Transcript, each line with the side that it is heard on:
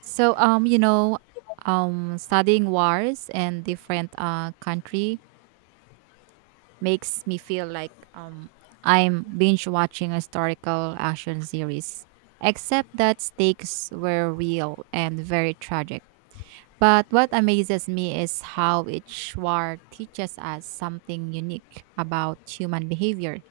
right: So um, you know, Studying wars and different country makes me feel like I'm binge watching a historical action series. Except that stakes were real and very tragic. But what amazes me is how each war teaches us something unique about human behavior,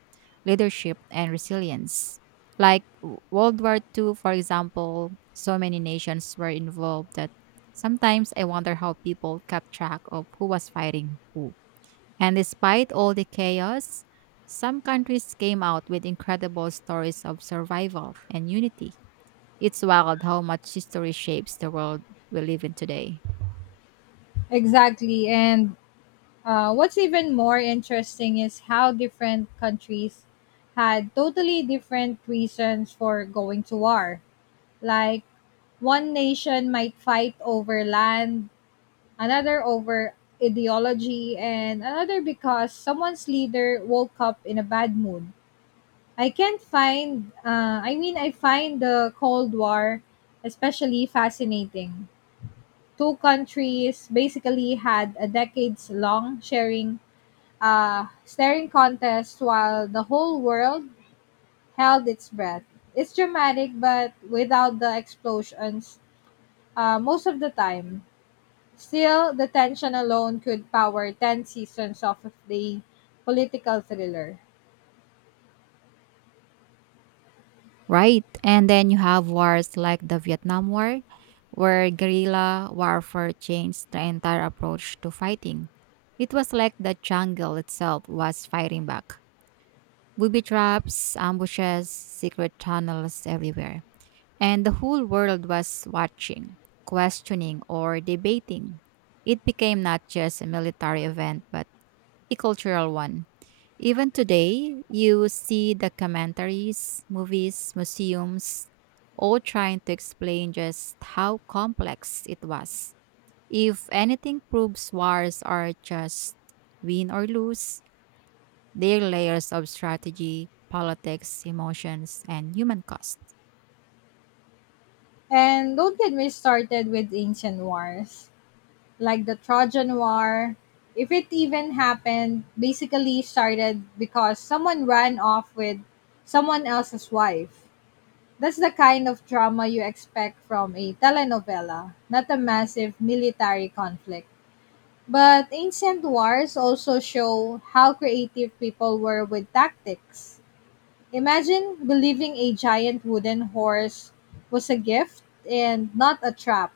right: leadership, and resilience. Like World War Two, for example, so many nations were involved that sometimes I wonder how people kept track of who was fighting who. And despite all the chaos, some countries came out with incredible stories of survival and unity. It's wild how much history shapes the world we live in today.
left: Exactly. And what's even more interesting is how different countries had totally different reasons for going to war. Like, one nation might fight over land, another over ideology, and another because someone's leader woke up in a bad mood. I can't find, I mean, I find the Cold War especially fascinating. Two countries basically had a decades long sharing staring contest while the whole world held its breath. It's dramatic, but without the explosions, most of the time. Still, the tension alone could power 10 seasons of the political thriller.
right: Right. And then you have wars like the Vietnam War, where guerrilla warfare changed the entire approach to fighting. It was like the jungle itself was fighting back. Booby traps, ambushes, secret tunnels everywhere. And the whole world was watching, questioning, or debating. It became not just a military event, but a cultural one. Even today, you see documentaries, movies, museums, all trying to explain just how complex it was. If anything proves wars are just win or lose, they're layers of strategy, politics, emotions, and human cost.
left: And don't get me started with ancient wars, like the Trojan War. If it even happened, basically started because someone ran off with someone else's wife. That's the kind of drama you expect from a telenovela, not a massive military conflict. But ancient wars also show how creative people were with tactics. Imagine believing a giant wooden horse was a gift and not a trap.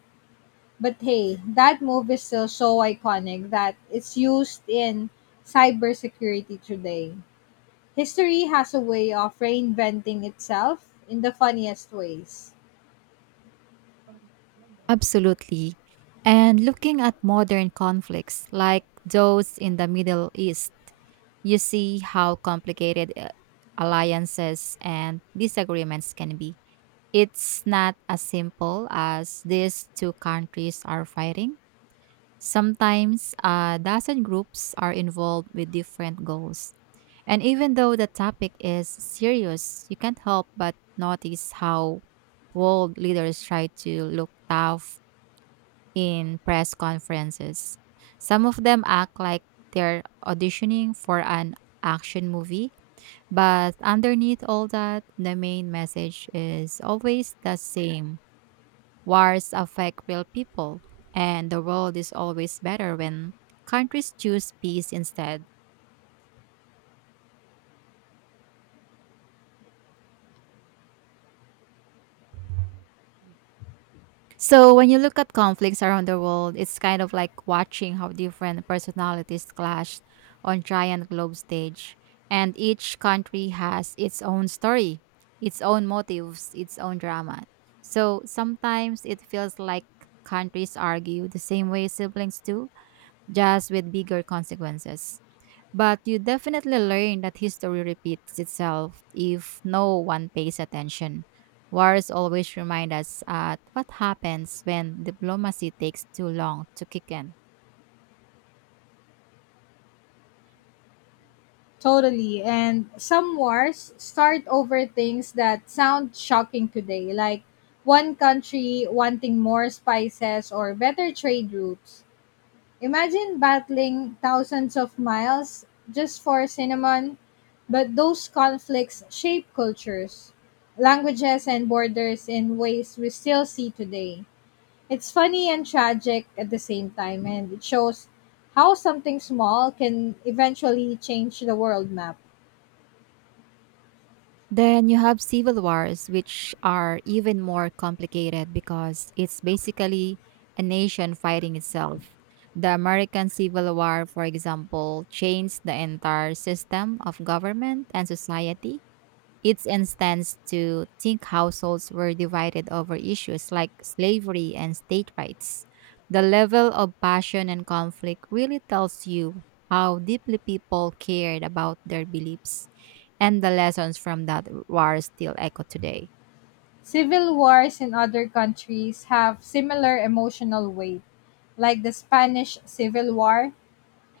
left: But hey, that move is still so iconic that it's used in cybersecurity today. History has a way of reinventing itself in the funniest ways.
right: Absolutely. And looking at modern conflicts like those in the Middle East, you see how complicated alliances and disagreements can be. It's not as simple as these two countries are fighting. Sometimes a dozen groups are involved with different goals. And even though the topic is serious, you can't help but notice how world leaders try to look tough in press conferences. Some of them act like they're auditioning for an action movie, but underneath all that, the main message is always the same. Wars affect real people, and the world is always better when countries choose peace instead. So when you look at conflicts around the world, it's kind of like watching how different personalities clash on giant globe stage. And each country has its own story, its own motives, its own drama. So sometimes it feels like countries argue the same way siblings do, just with bigger consequences. But you definitely learn that history repeats itself if no one pays attention. Wars always remind us at what happens when diplomacy takes too long to kick in.
left: Totally. And some wars start over things that sound shocking today, like one country wanting more spices or better trade routes. Imagine battling thousands of miles just for cinnamon, but those conflicts shape cultures, languages, and borders in ways we still see today. It's funny and tragic at the same time, and it shows how something small can eventually change the world map.
right: Then you have civil wars, which are even more complicated because it's basically a nation fighting itself. The American Civil War, for example, changed the entire system of government and society. It's instance to think households were divided over issues like slavery and state rights. The level of passion and conflict really tells you how deeply people cared about their beliefs, and the lessons from that war still echo today.
left: Civil wars in other countries have similar emotional weight. Like the Spanish Civil War,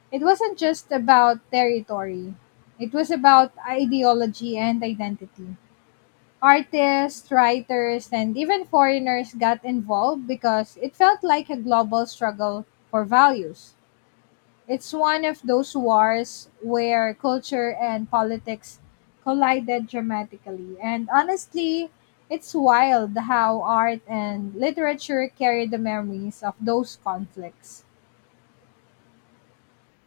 left: it wasn't just about territory, it was about ideology and identity. Artists, writers, and even foreigners got involved because it felt like a global struggle for values. It's one of those wars where culture and politics collided dramatically. And honestly, it's wild how art and literature carry the memories of those conflicts.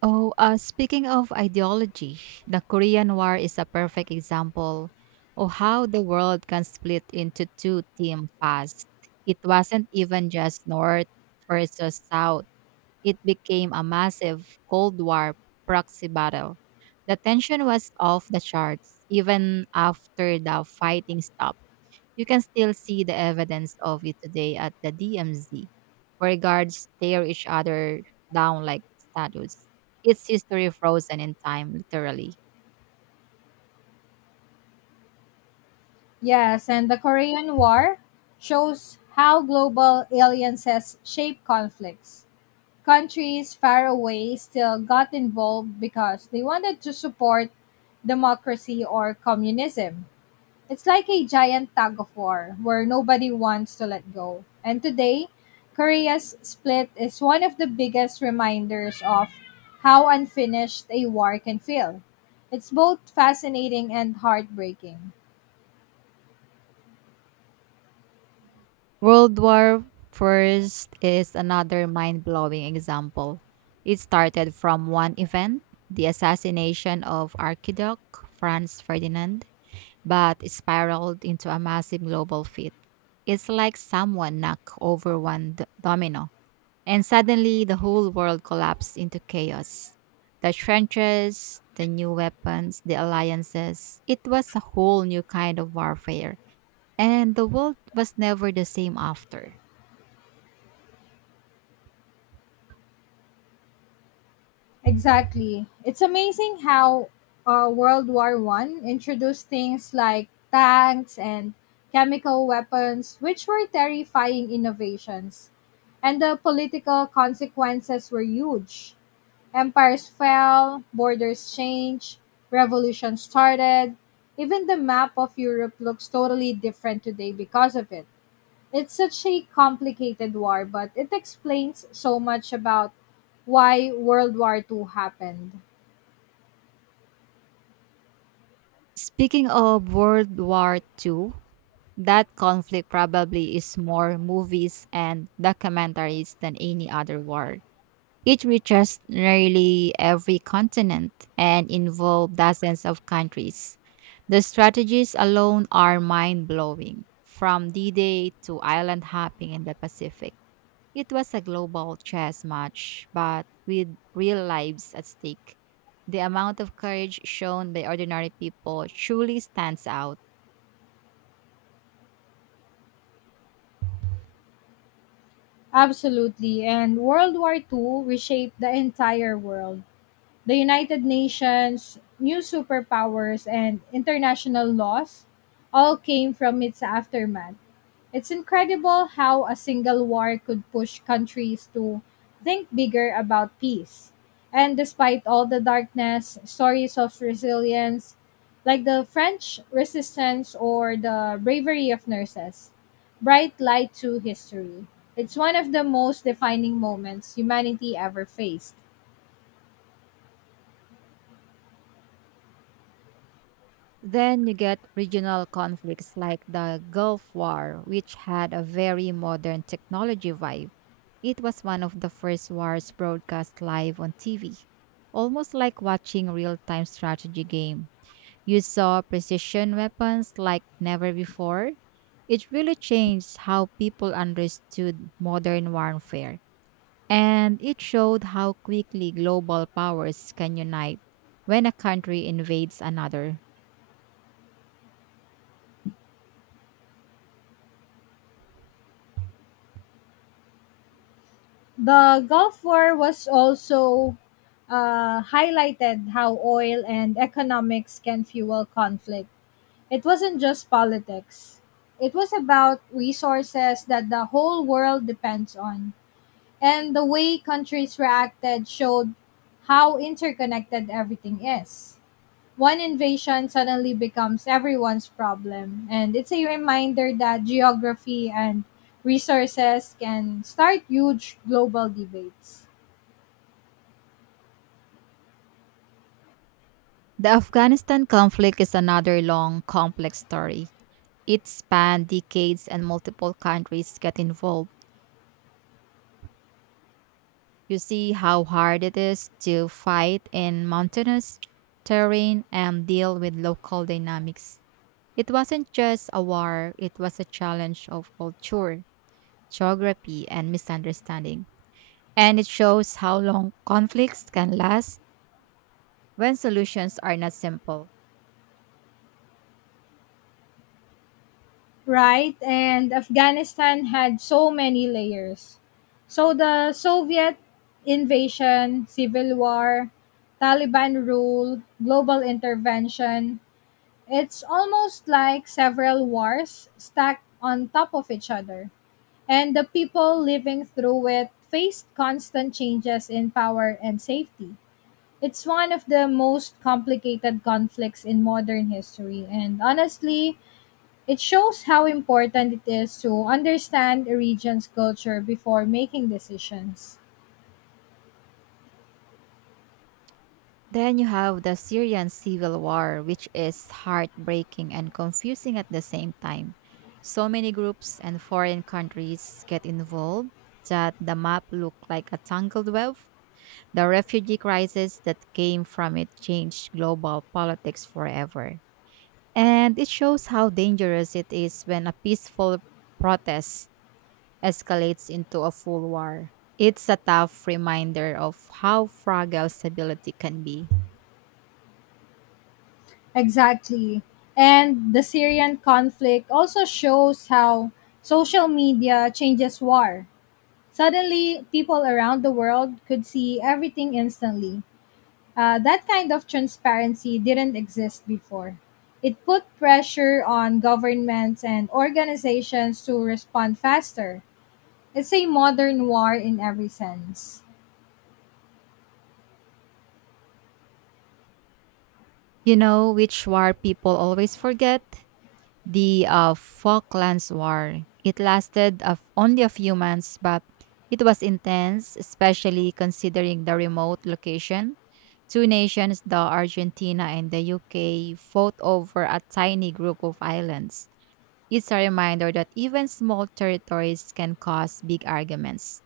right: Oh, Speaking of ideology, the Korean War is a perfect example of how the world can split into two teams fast. It wasn't even just North versus South. It became a massive Cold War proxy battle. The tension was off the charts even after the fighting stopped. You can still see the evidence of it today at the DMZ, where guards stare each other down like statues. It's history frozen in time, literally.
left: Yes, and the Korean War shows how global alliances shape conflicts. Countries far away still got involved because they wanted to support democracy or communism. It's like a giant tug of war where nobody wants to let go. And today, Korea's split is one of the biggest reminders of how unfinished a war can feel. It's both fascinating and heartbreaking.
right: World War First is another mind-blowing example. It started from one event, the assassination of Archduke Franz Ferdinand, but it spiraled into a massive global fit. It's like someone knocked over one domino, and suddenly the whole world collapsed into chaos. The trenches, the new weapons, the alliances, it was a whole new kind of warfare, and the world was never the same after.
left: Exactly. It's amazing how World War One introduced things like tanks and chemical weapons, which were terrifying innovations, and the political consequences were huge. Empires fell, borders changed, revolution started. Even the map of Europe looks totally different today because of it. It's such a complicated war, but it explains so much about why World War II happened.
right: Speaking of World War II, that conflict probably is more movies and documentaries than any other war. It reaches nearly every continent and involves dozens of countries. The strategies alone are mind blowing, from D Day to island hopping in the Pacific. It was a global chess match, but with real lives at stake. The amount of courage shown by ordinary people truly stands out.
left: Absolutely. And World War II reshaped the entire world. The United Nations, new superpowers, and international laws all came from its aftermath. It's incredible how a single war could push countries to think bigger about peace. And despite all the darkness, stories of resilience, like the French resistance or the bravery of nurses, bright light to history. It's one of the most defining moments humanity ever faced.
right: Then you get regional conflicts like the Gulf War, which had a very modern technology vibe. It was one of the first wars broadcast live on TV, almost like watching a real time strategy game. You saw precision weapons like never before. It really changed how people understood modern warfare, and it showed how quickly global powers can unite when a country invades another.
left: The Gulf War was also highlighted how oil and economics can fuel conflict. It wasn't just politics. It was about resources that the whole world depends on. And the way countries reacted showed how interconnected everything is. One invasion suddenly becomes everyone's problem. And it's a reminder that geography and resources can start huge global debates.
right: The Afghanistan conflict is another long, complex story. It spanned decades and multiple countries get involved. You see how hard it is to fight in mountainous terrain and deal with local dynamics. It wasn't just a war, it was a challenge of culture, geography, and misunderstanding. And it shows how long conflicts can last when solutions are not simple.
left: Right? And Afghanistan had so many layers. So the Soviet invasion, civil war, Taliban rule, global intervention, it's almost like several wars stacked on top of each other. And the people living through it faced constant changes in power and safety. It's one of the most complicated conflicts in modern history, and honestly, it shows how important it is to understand a region's culture before making decisions.
right: Then you have the Syrian civil war, which is heartbreaking and confusing at the same time. So many groups and foreign countries get involved that the map looked like a tangled web. The refugee crisis that came from it changed global politics forever. And it shows how dangerous it is when a peaceful protest escalates into a full war. It's a tough reminder of how fragile stability can be.
left: Exactly. And the Syrian conflict also shows how social media changes war. Suddenly, people around the world could see everything instantly. That kind of transparency didn't exist before. It put pressure on governments and organizations to respond faster. It's a modern war in every sense.
right: You know which war people always forget? The Falklands War. It lasted of only a few months, but it was intense, especially considering the remote location. Two nations, the Argentina and the UK, fought over a tiny group of islands. It's a reminder that even small territories can cause big arguments.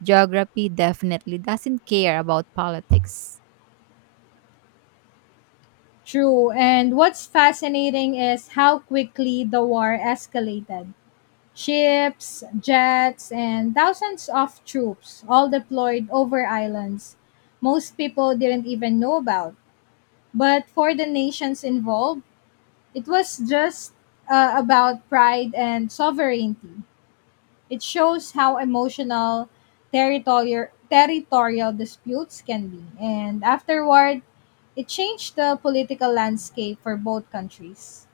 right: Geography definitely doesn't care about politics.
left: True, and what's fascinating is how quickly the war escalated. Ships, jets, and thousands of troops, all deployed over islands most people didn't even know about. But for the nations involved, it was just about pride and sovereignty. It shows how emotional territorial disputes can be, and afterward, it changed the political landscape for both countries.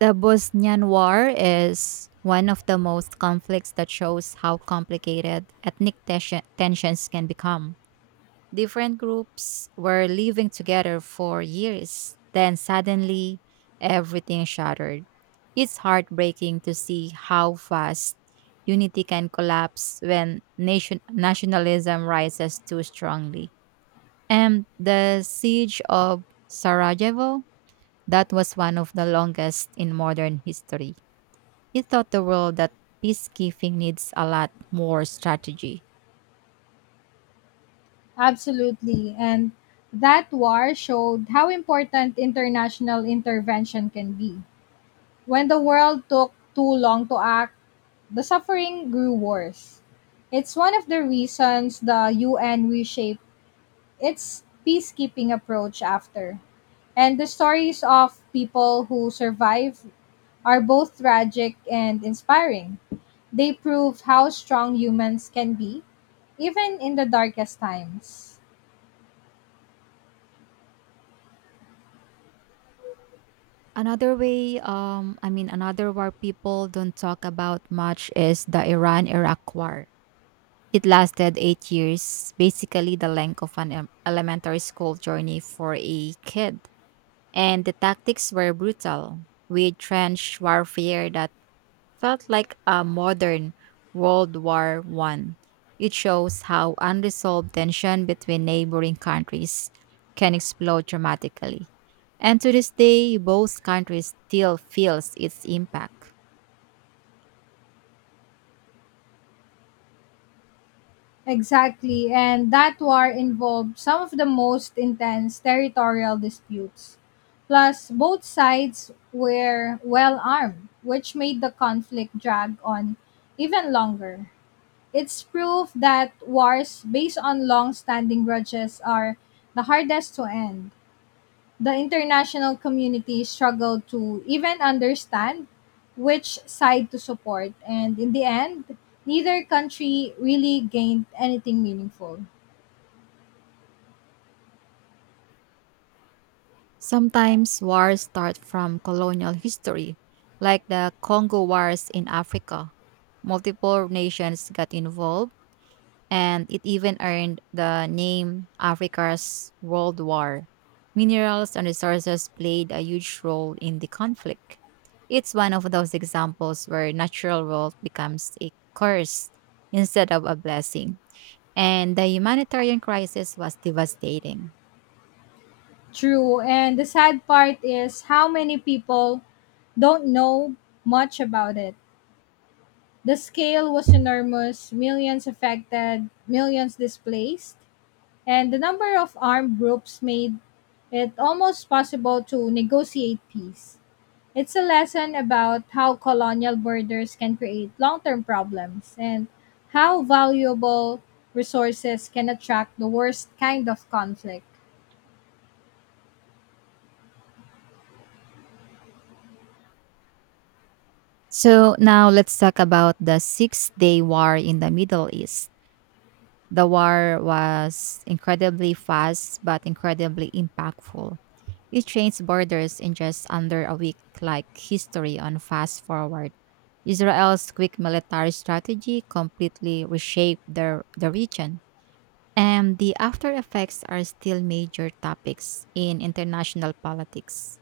right: The Bosnian War is one of the most conflicts that shows how complicated tensions can become. Different groups were living together for years, then suddenly everything shattered. It's heartbreaking to see how fast unity can collapse when nationalism rises too strongly. And the siege of Sarajevo, that was one of the longest in modern history. It taught the world that peacekeeping needs a lot more strategy.
left: Absolutely, and that war showed how important international intervention can be. When the world took too long to act, the suffering grew worse. It's one of the reasons the UN reshaped its peacekeeping approach after. And the stories of people who survive are both tragic and inspiring. They prove how strong humans can be, even in the darkest times.
right: Another way, I mean, Another war people don't talk about much is the Iran Iraq War. It lasted 8 years, basically the length of an elementary school journey for a kid. And the tactics were brutal, with trench warfare that felt like a modern World War One. It shows how unresolved tension between neighboring countries can explode dramatically. And to this day, both countries still feels its impact.
left: Exactly, and that war involved some of the most intense territorial disputes. Plus, both sides were well armed, which made the conflict drag on even longer. It's proof that wars based on long standing grudges are the hardest to end. The international community struggled to even understand which side to support, and in the end, neither country really gained anything meaningful.
right: Sometimes wars start from colonial history, like the Congo Wars in Africa. Multiple nations got involved and it even earned the name Africa's World War. Minerals and resources played a huge role in the conflict. It's one of those examples where natural wealth becomes a curse instead of a blessing. And the humanitarian crisis was devastating.
left: True, and the sad part is how many people don't know much about it. The scale was enormous millions affected, millions displaced, and the number of armed groups made it almost possible to negotiate peace. It's a lesson about how colonial borders can create long term problems and how valuable resources can attract the worst kind of conflict.
right: So, now let's talk about the Six Day War in the Middle East. The war was incredibly fast but incredibly impactful. It changed borders in just under a week, like history on fast forward. Israel's quick military strategy completely reshaped the region. And the after effects are still major topics in international politics.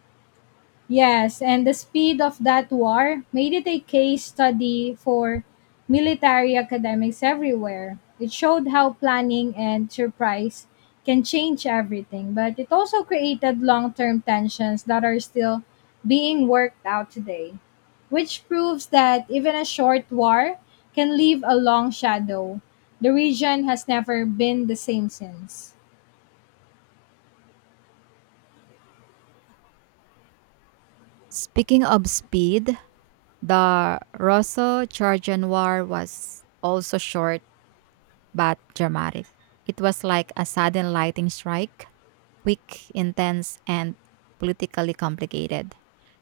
left: Yes, and the speed of that war made it a case study for military academics everywhere. It showed how planning and surprise can change everything, but it also created long term tensions that are still being worked out today, which proves that even a short war can leave a long shadow. The region has never been the same since.
right: Speaking of speed, the Russo Georgian War was also short but dramatic. It was like a sudden lightning strike, quick, intense, and politically complicated.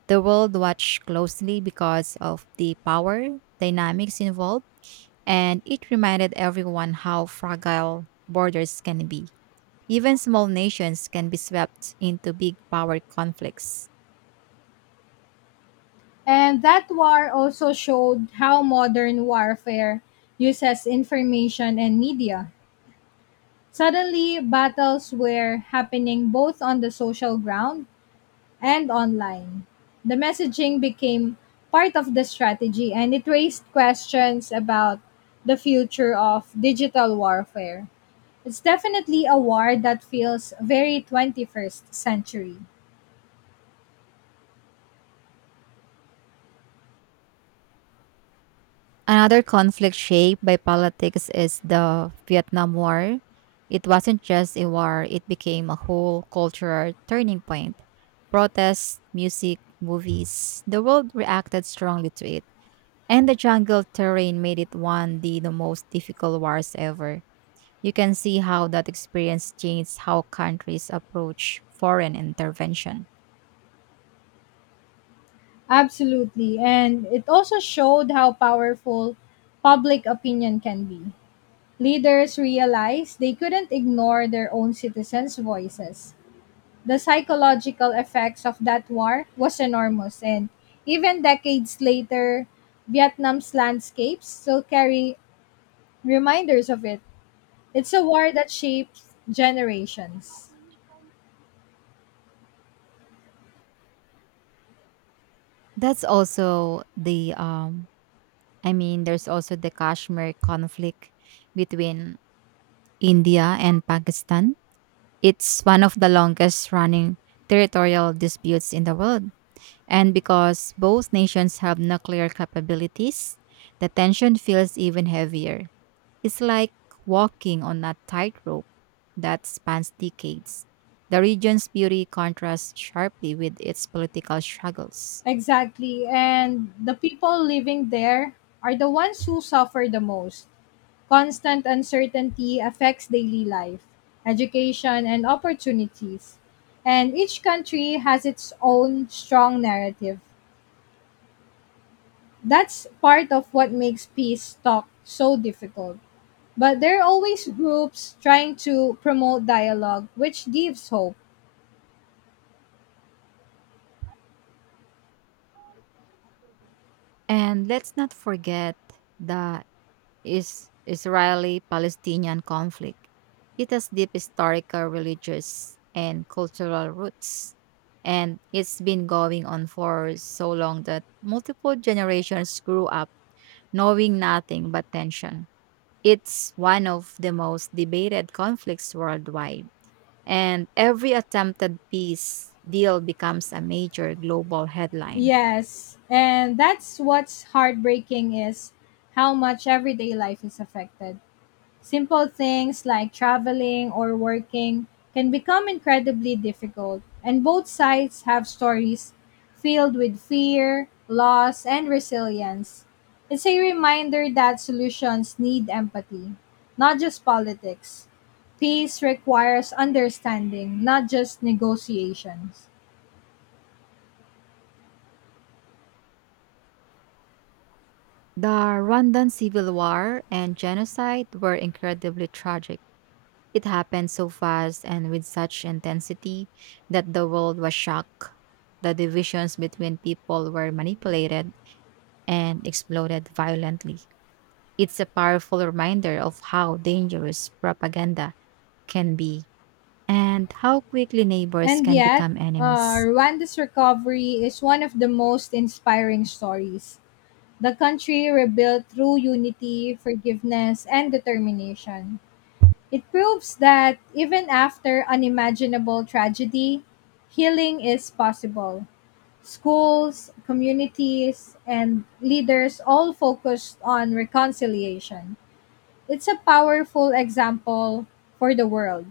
right: The world watched closely because of the power dynamics involved, and it reminded everyone how fragile borders can be. Even small nations can be swept into big power conflicts.
left: And that war also showed how modern warfare uses information and media. Suddenly, battles were happening both on the social ground and online. The messaging became part of the strategy and it raised questions about the future of digital warfare. It's definitely a war that feels very 21st century.
right: Another conflict shaped by politics is the Vietnam War. It wasn't just a war, it became a whole cultural turning point. Protests, music, movies, the world reacted strongly to it. And the jungle terrain made it one of the most difficult wars ever. You can see how that experience changed how countries approach foreign intervention.
left: Absolutely. And it also showed how powerful public opinion can be. Leaders realized they couldn't ignore their own citizens' voices. The psychological effects of that war was enormous and even decades later, Vietnam's landscapes still carry reminders of it. It's a war that shapes generations.
right: That's also the I mean There's also the Kashmir conflict between India and Pakistan. It's one of the longest running territorial disputes in the world. And because both nations have nuclear capabilities, the tension feels even heavier. It's like walking on a tightrope that spans decades. The region's beauty contrasts sharply with its political struggles.
left: Exactly. And the people living there are the ones who suffer the most. Constant uncertainty affects daily life, education, and opportunities. And each country has its own strong narrative. That's part of what makes peace talk so difficult. But there are always groups trying to promote dialogue, which gives hope.
right: And let's not forget the is Israeli-Palestinian conflict. It has deep historical, religious, and cultural roots, and it's been going on for so long that multiple generations grew up knowing nothing but tension. It's one of the most debated conflicts worldwide, and every attempted peace deal becomes a major global headline.
left: Yes, and that's what's heartbreaking is how much everyday life is affected. Simple things like traveling or working can become incredibly difficult, and both sides have stories filled with fear, loss, and resilience. It's a reminder that solutions need empathy, not just politics. Peace requires understanding, not just negotiations.
right: The Rwandan civil war and genocide were incredibly tragic. It happened so fast and with such intensity that the world was shocked. The divisions between people were manipulated and exploded violently. It's a powerful reminder of how dangerous propaganda can be and how quickly neighbors
left: And
right: can
left: yet,
right: become enemies.
left: Rwanda's recovery is one of the most inspiring stories. The country rebuilt through unity, forgiveness, and determination. It proves that even after unimaginable tragedy, healing is possible. Schools, communities, and leaders all focused on reconciliation. It's a powerful example for the world.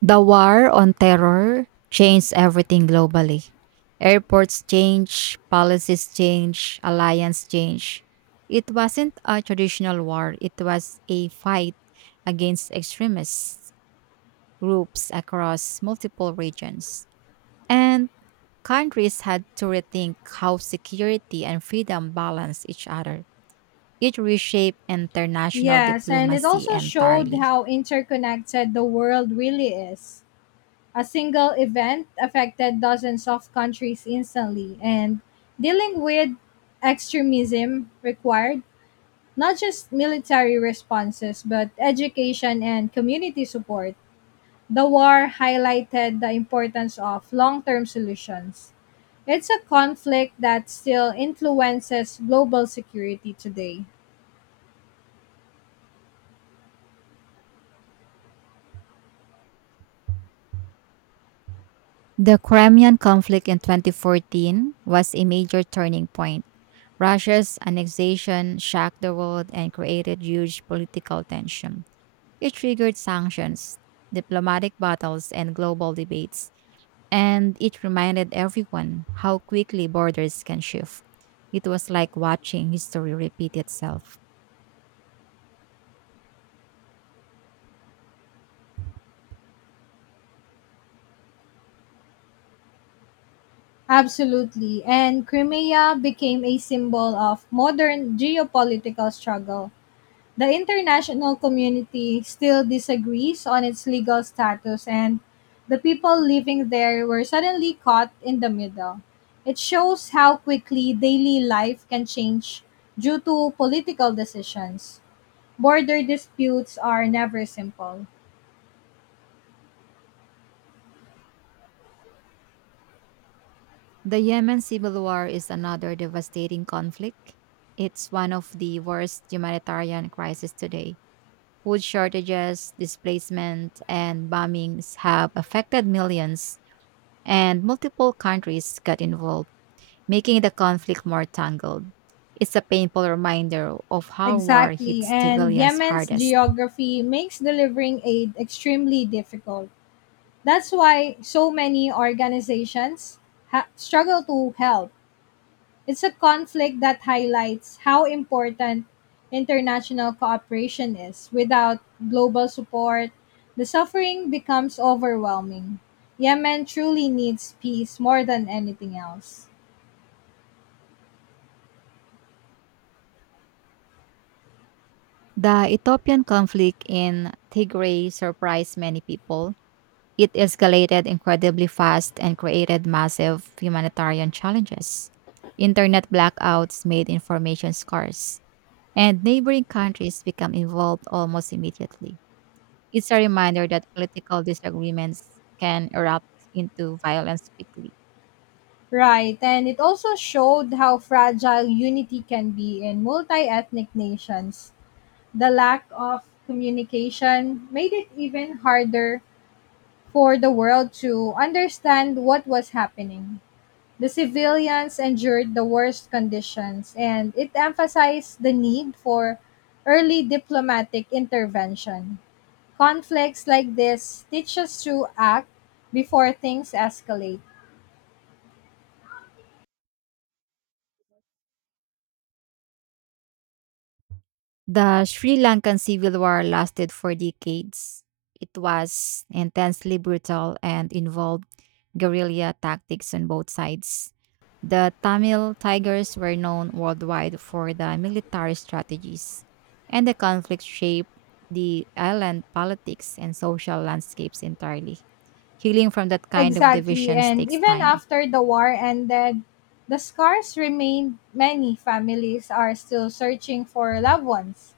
right: The war on terror changed everything globally. Airports change, policies change, alliance change. It wasn't a traditional war, it was a fight against extremist groups across multiple regions. And countries had to rethink how security and freedom balance each other. It reshaped international
left: Yes, and it
right: diplomacy
left: also showed
right: entirely.
left: how interconnected the world really is. A single event affected dozens of countries instantly, and dealing with extremism required not just military responses, but education and community support. The war highlighted the importance of long term solutions. It's a conflict that still influences global security today.
right: The Crimean conflict in 2014 was a major turning point. Russia's annexation shocked the world and created huge political tension. It triggered sanctions, diplomatic battles, and global debates, and it reminded everyone how quickly borders can shift. It was like watching history repeat itself.
left: Absolutely. And Crimea became a symbol of modern geopolitical struggle. The international community still disagrees on its legal status, and the people living there were suddenly caught in the middle. It shows how quickly daily life can change due to political decisions. Border disputes are never simple.
right: The Yemen civil war is another devastating conflict. It's one of the worst humanitarian crises today. Food shortages, displacement, and bombings have affected millions, and multiple countries got involved, making the conflict more tangled. It's a painful reminder of how war
left: Exactly,
right: hits
left: and
right: civilians
left: Yemen's
right: hardest.
left: geography makes delivering aid extremely difficult. That's why so many organizations struggle to help. It's a conflict that highlights how important international cooperation is. Without global support, the suffering becomes overwhelming. Yemen truly needs peace more than anything else.
right: The Ethiopian conflict in Tigray surprised many people. It escalated incredibly fast and created massive humanitarian challenges. Internet blackouts made information scarce and neighboring countries become involved almost immediately. It's a reminder that political disagreements can erupt into violence quickly.
left: Right, and it also showed how fragile unity can be in multi ethnic nations. The lack of communication made it even harder for the world to understand what was happening. The civilians endured the worst conditions, and it emphasized the need for early diplomatic intervention. Conflicts like this teach us to act before things escalate.
right: The Sri Lankan civil war lasted for decades. It was intensely brutal and involved guerrilla tactics on both sides. The Tamil Tigers were known worldwide for the military strategies, and the conflict shaped the island politics and social landscapes entirely. Healing from that kind of
left: Exactly,
right: divisions
left: and
right: takes
left: even
right: time.
left: after the war ended, the scars remained. Many families are still searching for loved ones.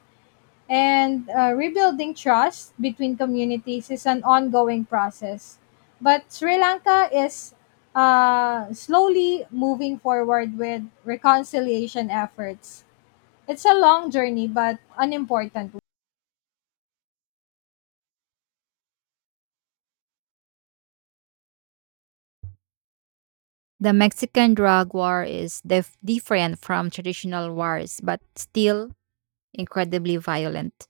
left: And rebuilding trust between communities is an ongoing process. But Sri Lanka is slowly moving forward with reconciliation efforts. It's a long journey, but an important one.
right: The Mexican drug war is different from traditional wars, but still incredibly violent.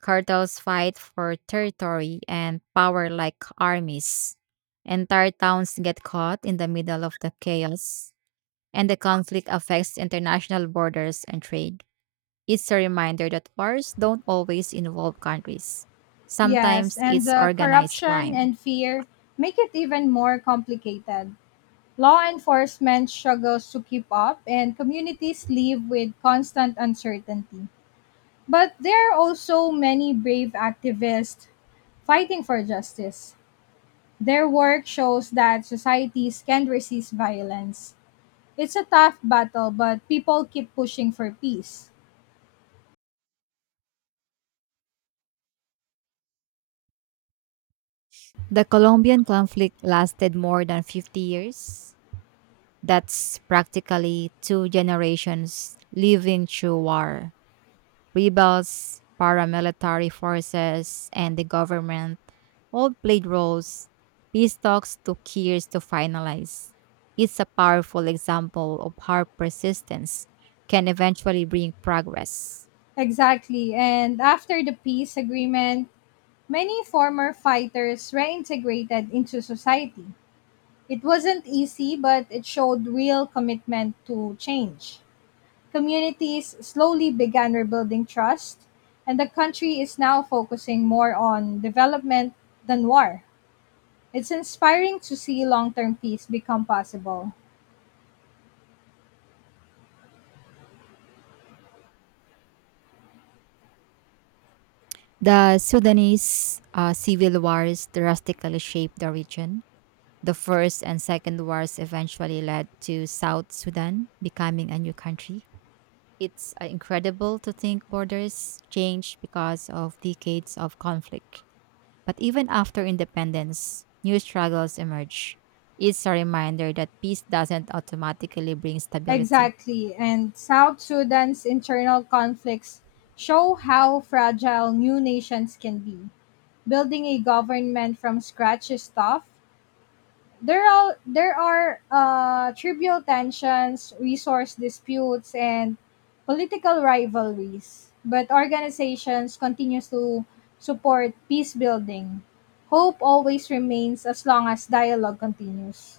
right: Cartels fight for territory and power like armies. Entire towns get caught in the middle of the chaos, and the conflict affects international borders and trade. It's a reminder that wars don't always involve countries.
left: Yes,
right: Sometimes
left: and
right: it's
left: the
right: organized
left: corruption
right: crime.
left: and fear make it even more complicated. Law enforcement struggles to keep up, and communities live with constant uncertainty. But there are also many brave activists fighting for justice. Their work shows that societies can resist violence. It's a tough battle, but people keep pushing for peace.
right: The Colombian conflict lasted more than 50 years. That's practically two generations living through war. Rebels, paramilitary forces, and the government all played roles. Peace talks took years to finalize. It's a powerful example of how persistence can eventually bring progress.
left: Exactly, and after the peace agreement, many former fighters reintegrated into society. It wasn't easy, but it showed real commitment to change. Communities slowly began rebuilding trust, and the country is now focusing more on development than war. It's inspiring to see long term peace become possible.
right: The Sudanese civil wars drastically shaped the region. The first and second wars eventually led to South Sudan becoming a new country. It's incredible to think borders changed because of decades of conflict. But even after independence, new struggles emerge. It's a reminder that peace doesn't automatically bring stability.
left: Exactly, and South Sudan's internal conflicts show how fragile new nations can be. Building a government from scratch is tough. There are tribal tensions, resource disputes, and political rivalries. But organizations continue to support peace building. Hope always remains as long as dialogue continues.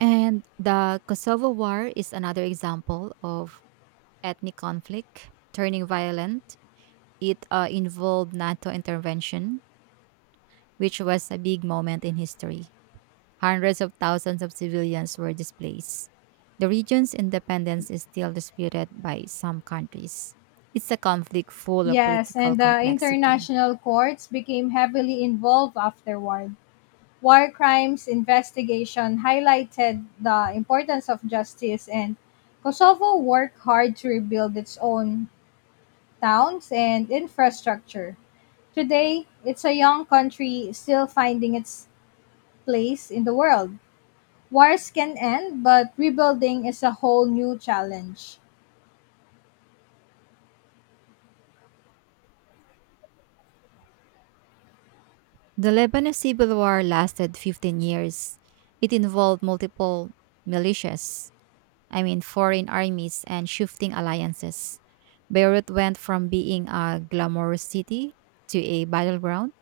right: And the Kosovo War is another example of ethnic conflict turning violent. It involved NATO intervention, which was a big moment in history. Hundreds of thousands of civilians were displaced. The region's independence is still disputed by some countries. It's a conflict full of
left: Yes,
right: political
left: and the
right: complexity.
left: international courts became heavily involved afterward. War crimes investigation highlighted the importance of justice, and Kosovo worked hard to rebuild its own towns and infrastructure. Today, it's a young country still finding its place in the world. Wars can end, but rebuilding is a whole new challenge.
right: The Lebanese Civil War lasted 15 years. It involved multiple militias, I mean foreign armies and shifting alliances. Beirut went from being a glamorous city to a battleground.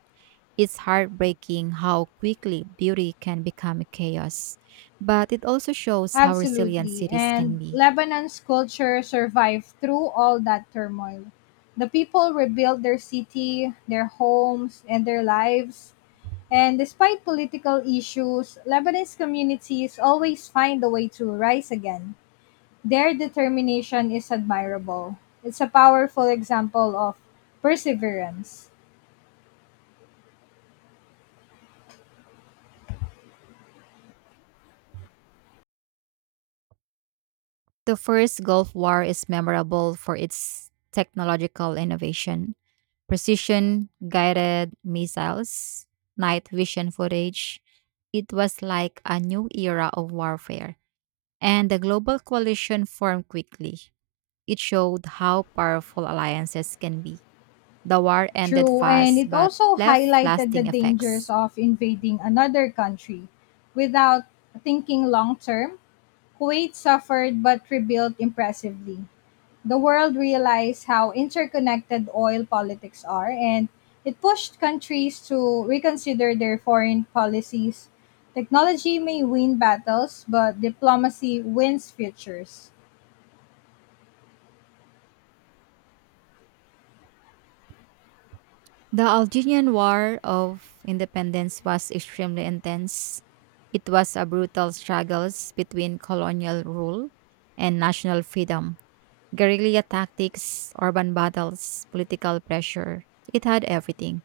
right: It's heartbreaking how quickly beauty can become a chaos, but it also shows how resilient
left: Absolutely.
right: cities can
left: And
right: be.
left: Lebanon's culture survived through all that turmoil. The people rebuilt their city, their homes, and their lives. And despite political issues, Lebanese communities always find a way to rise again. Their determination is admirable. It's a powerful example of perseverance.
right: The first Gulf War is memorable for its technological innovation. Precision guided missiles, night vision footage. It was like a new era of warfare, and the global coalition formed quickly. It showed how powerful alliances can be. The war ended
left: True, and
right: fast
left: it
right: but
left: also
right: left
left: highlighted the
right: lasting
left: dangers
right: effects.
left: of invading another country without thinking long term. Kuwait suffered but rebuilt impressively. The world realized how interconnected oil politics are, and it pushed countries to reconsider their foreign policies. Technology may win battles, but diplomacy wins futures.
right: The Algerian War of Independence was extremely intense. It was a brutal struggle between colonial rule and national freedom. Guerrilla tactics, urban battles, political pressure. It had everything.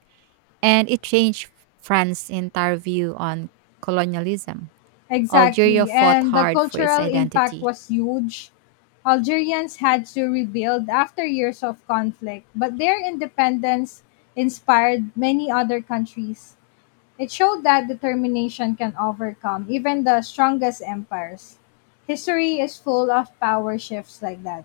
right: And it changed France's entire view on colonialism. Algeria
left: Exactly,
right: fought
left: and the
right: hard for its
left: cultural impact
right: identity.
left: was huge. Algerians had to rebuild after years of conflict, but their independence inspired many other countries. It showed that determination can overcome even the strongest empires. History is full of power shifts like that.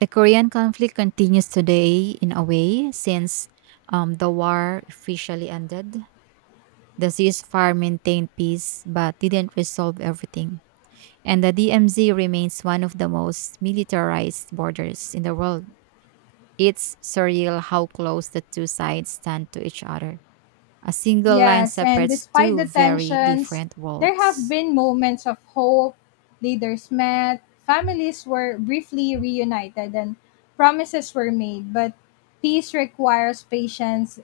right: The Korean conflict continues today, in a way, since the war officially ended. The ceasefire maintained peace but didn't resolve everything. And the DMZ remains one of the most militarized borders in the world. It's surreal how close the two sides stand to each other. A single line
left: Yes, and
right: separates
left: despite
right: two
left: the
right: very
left: tensions,
right: different
left: there have
right: worlds.
left: been moments of hope, leaders met, families were briefly reunited, and promises were made. But peace requires patience.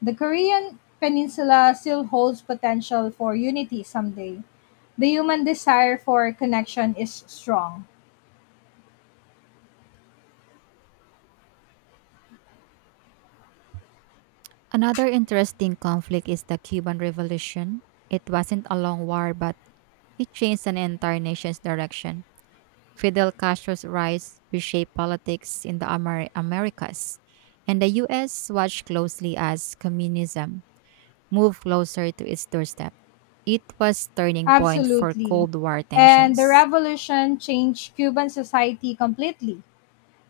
left: The Korean peninsula still holds potential for unity someday. The human desire for connection is strong.
right: Another interesting conflict is the Cuban Revolution. It wasn't a long war, but it changed an entire nation's direction. Fidel Castro's rise reshaped politics in the Americas, and the U.S. watched closely as communism moved closer to its doorstep. It was turning point for
left: Absolutely.
right: Cold War
left: And the
right: tensions.
left: revolution changed Cuban society completely.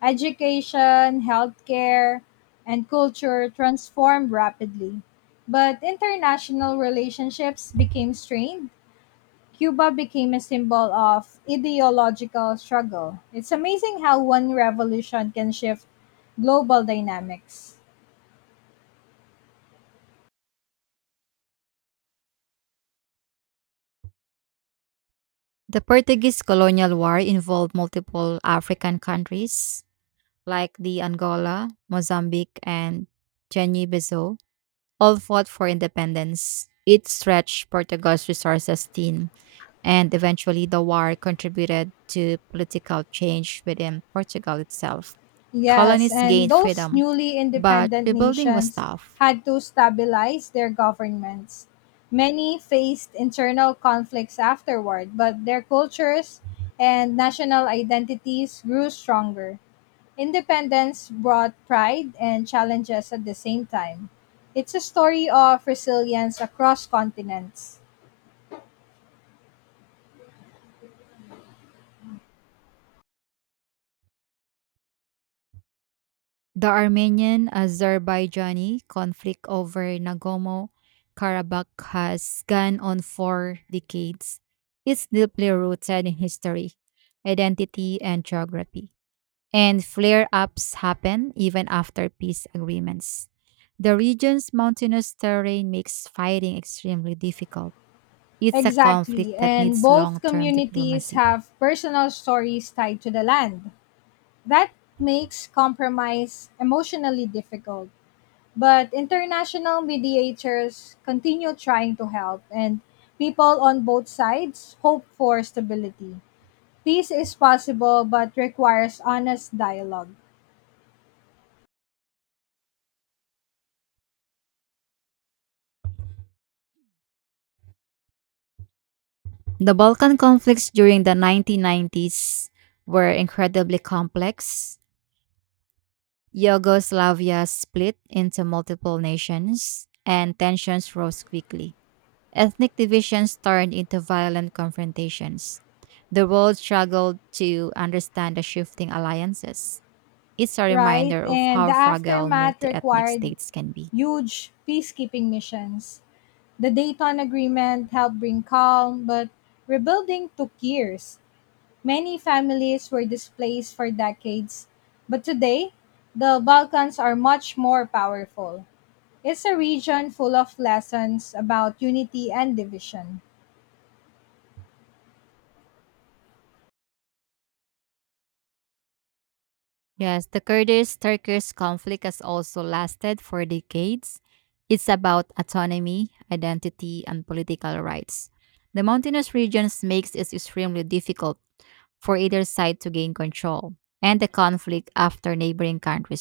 left: Education, healthcare, and culture transformed rapidly. But international relationships became strained. Cuba became a symbol of ideological struggle. It's amazing how one revolution can shift global dynamics.
right: The Portuguese colonial war involved multiple African countries like the Angola, Mozambique, and Guinea-Bissau, all fought for independence. It stretched Portugal's resources thin, and eventually the war contributed to political change within Portugal itself.
left: Yes,
right: Colonists
left: and
right: gained
left: those
right: freedom,
left: newly
right: but
left: independent
right: rebuilding was
left: nations
right: tough.
left: had to stabilize their governments. Many faced internal conflicts afterward, but their cultures and national identities grew stronger. Independence brought pride and challenges at the same time. It's a story of resilience across continents.
right: The Armenian Azerbaijani conflict over Nagorno Karabakh has gone on for decades. It's deeply rooted in history, identity, and geography. And flare ups happen even after peace agreements. The region's mountainous terrain makes fighting extremely difficult. It's a conflict
left: Exactly,
right: that
left: and
right: needs
left: both
right: long term
left: communities
right: diplomacy.
left: have personal stories tied to the land. That makes compromise emotionally difficult. But international mediators continue trying to help, and people on both sides hope for stability. Peace is possible but requires honest dialogue.
right: The Balkan conflicts during the 1990s were incredibly complex. Yugoslavia split into multiple nations, and tensions rose quickly. Ethnic divisions turned into violent confrontations. The world struggled to understand the shifting alliances. It's a
left: Right?
right: reminder of
left: And
right: how
left: the
right: fragile
left: aftermath
right: multi ethnic
left: required
right: states can be.
left: huge peacekeeping missions. The Dayton Agreement helped bring calm, but rebuilding took years. Many families were displaced for decades, but today, the Balkans are much more powerful. It's a region full of lessons about unity and division.
right: Yes, the Kurdish Turkish conflict has also lasted for decades. It's about autonomy, identity, and political rights. The mountainous regions makes it extremely difficult for either side to gain control, and the conflict after neighboring countries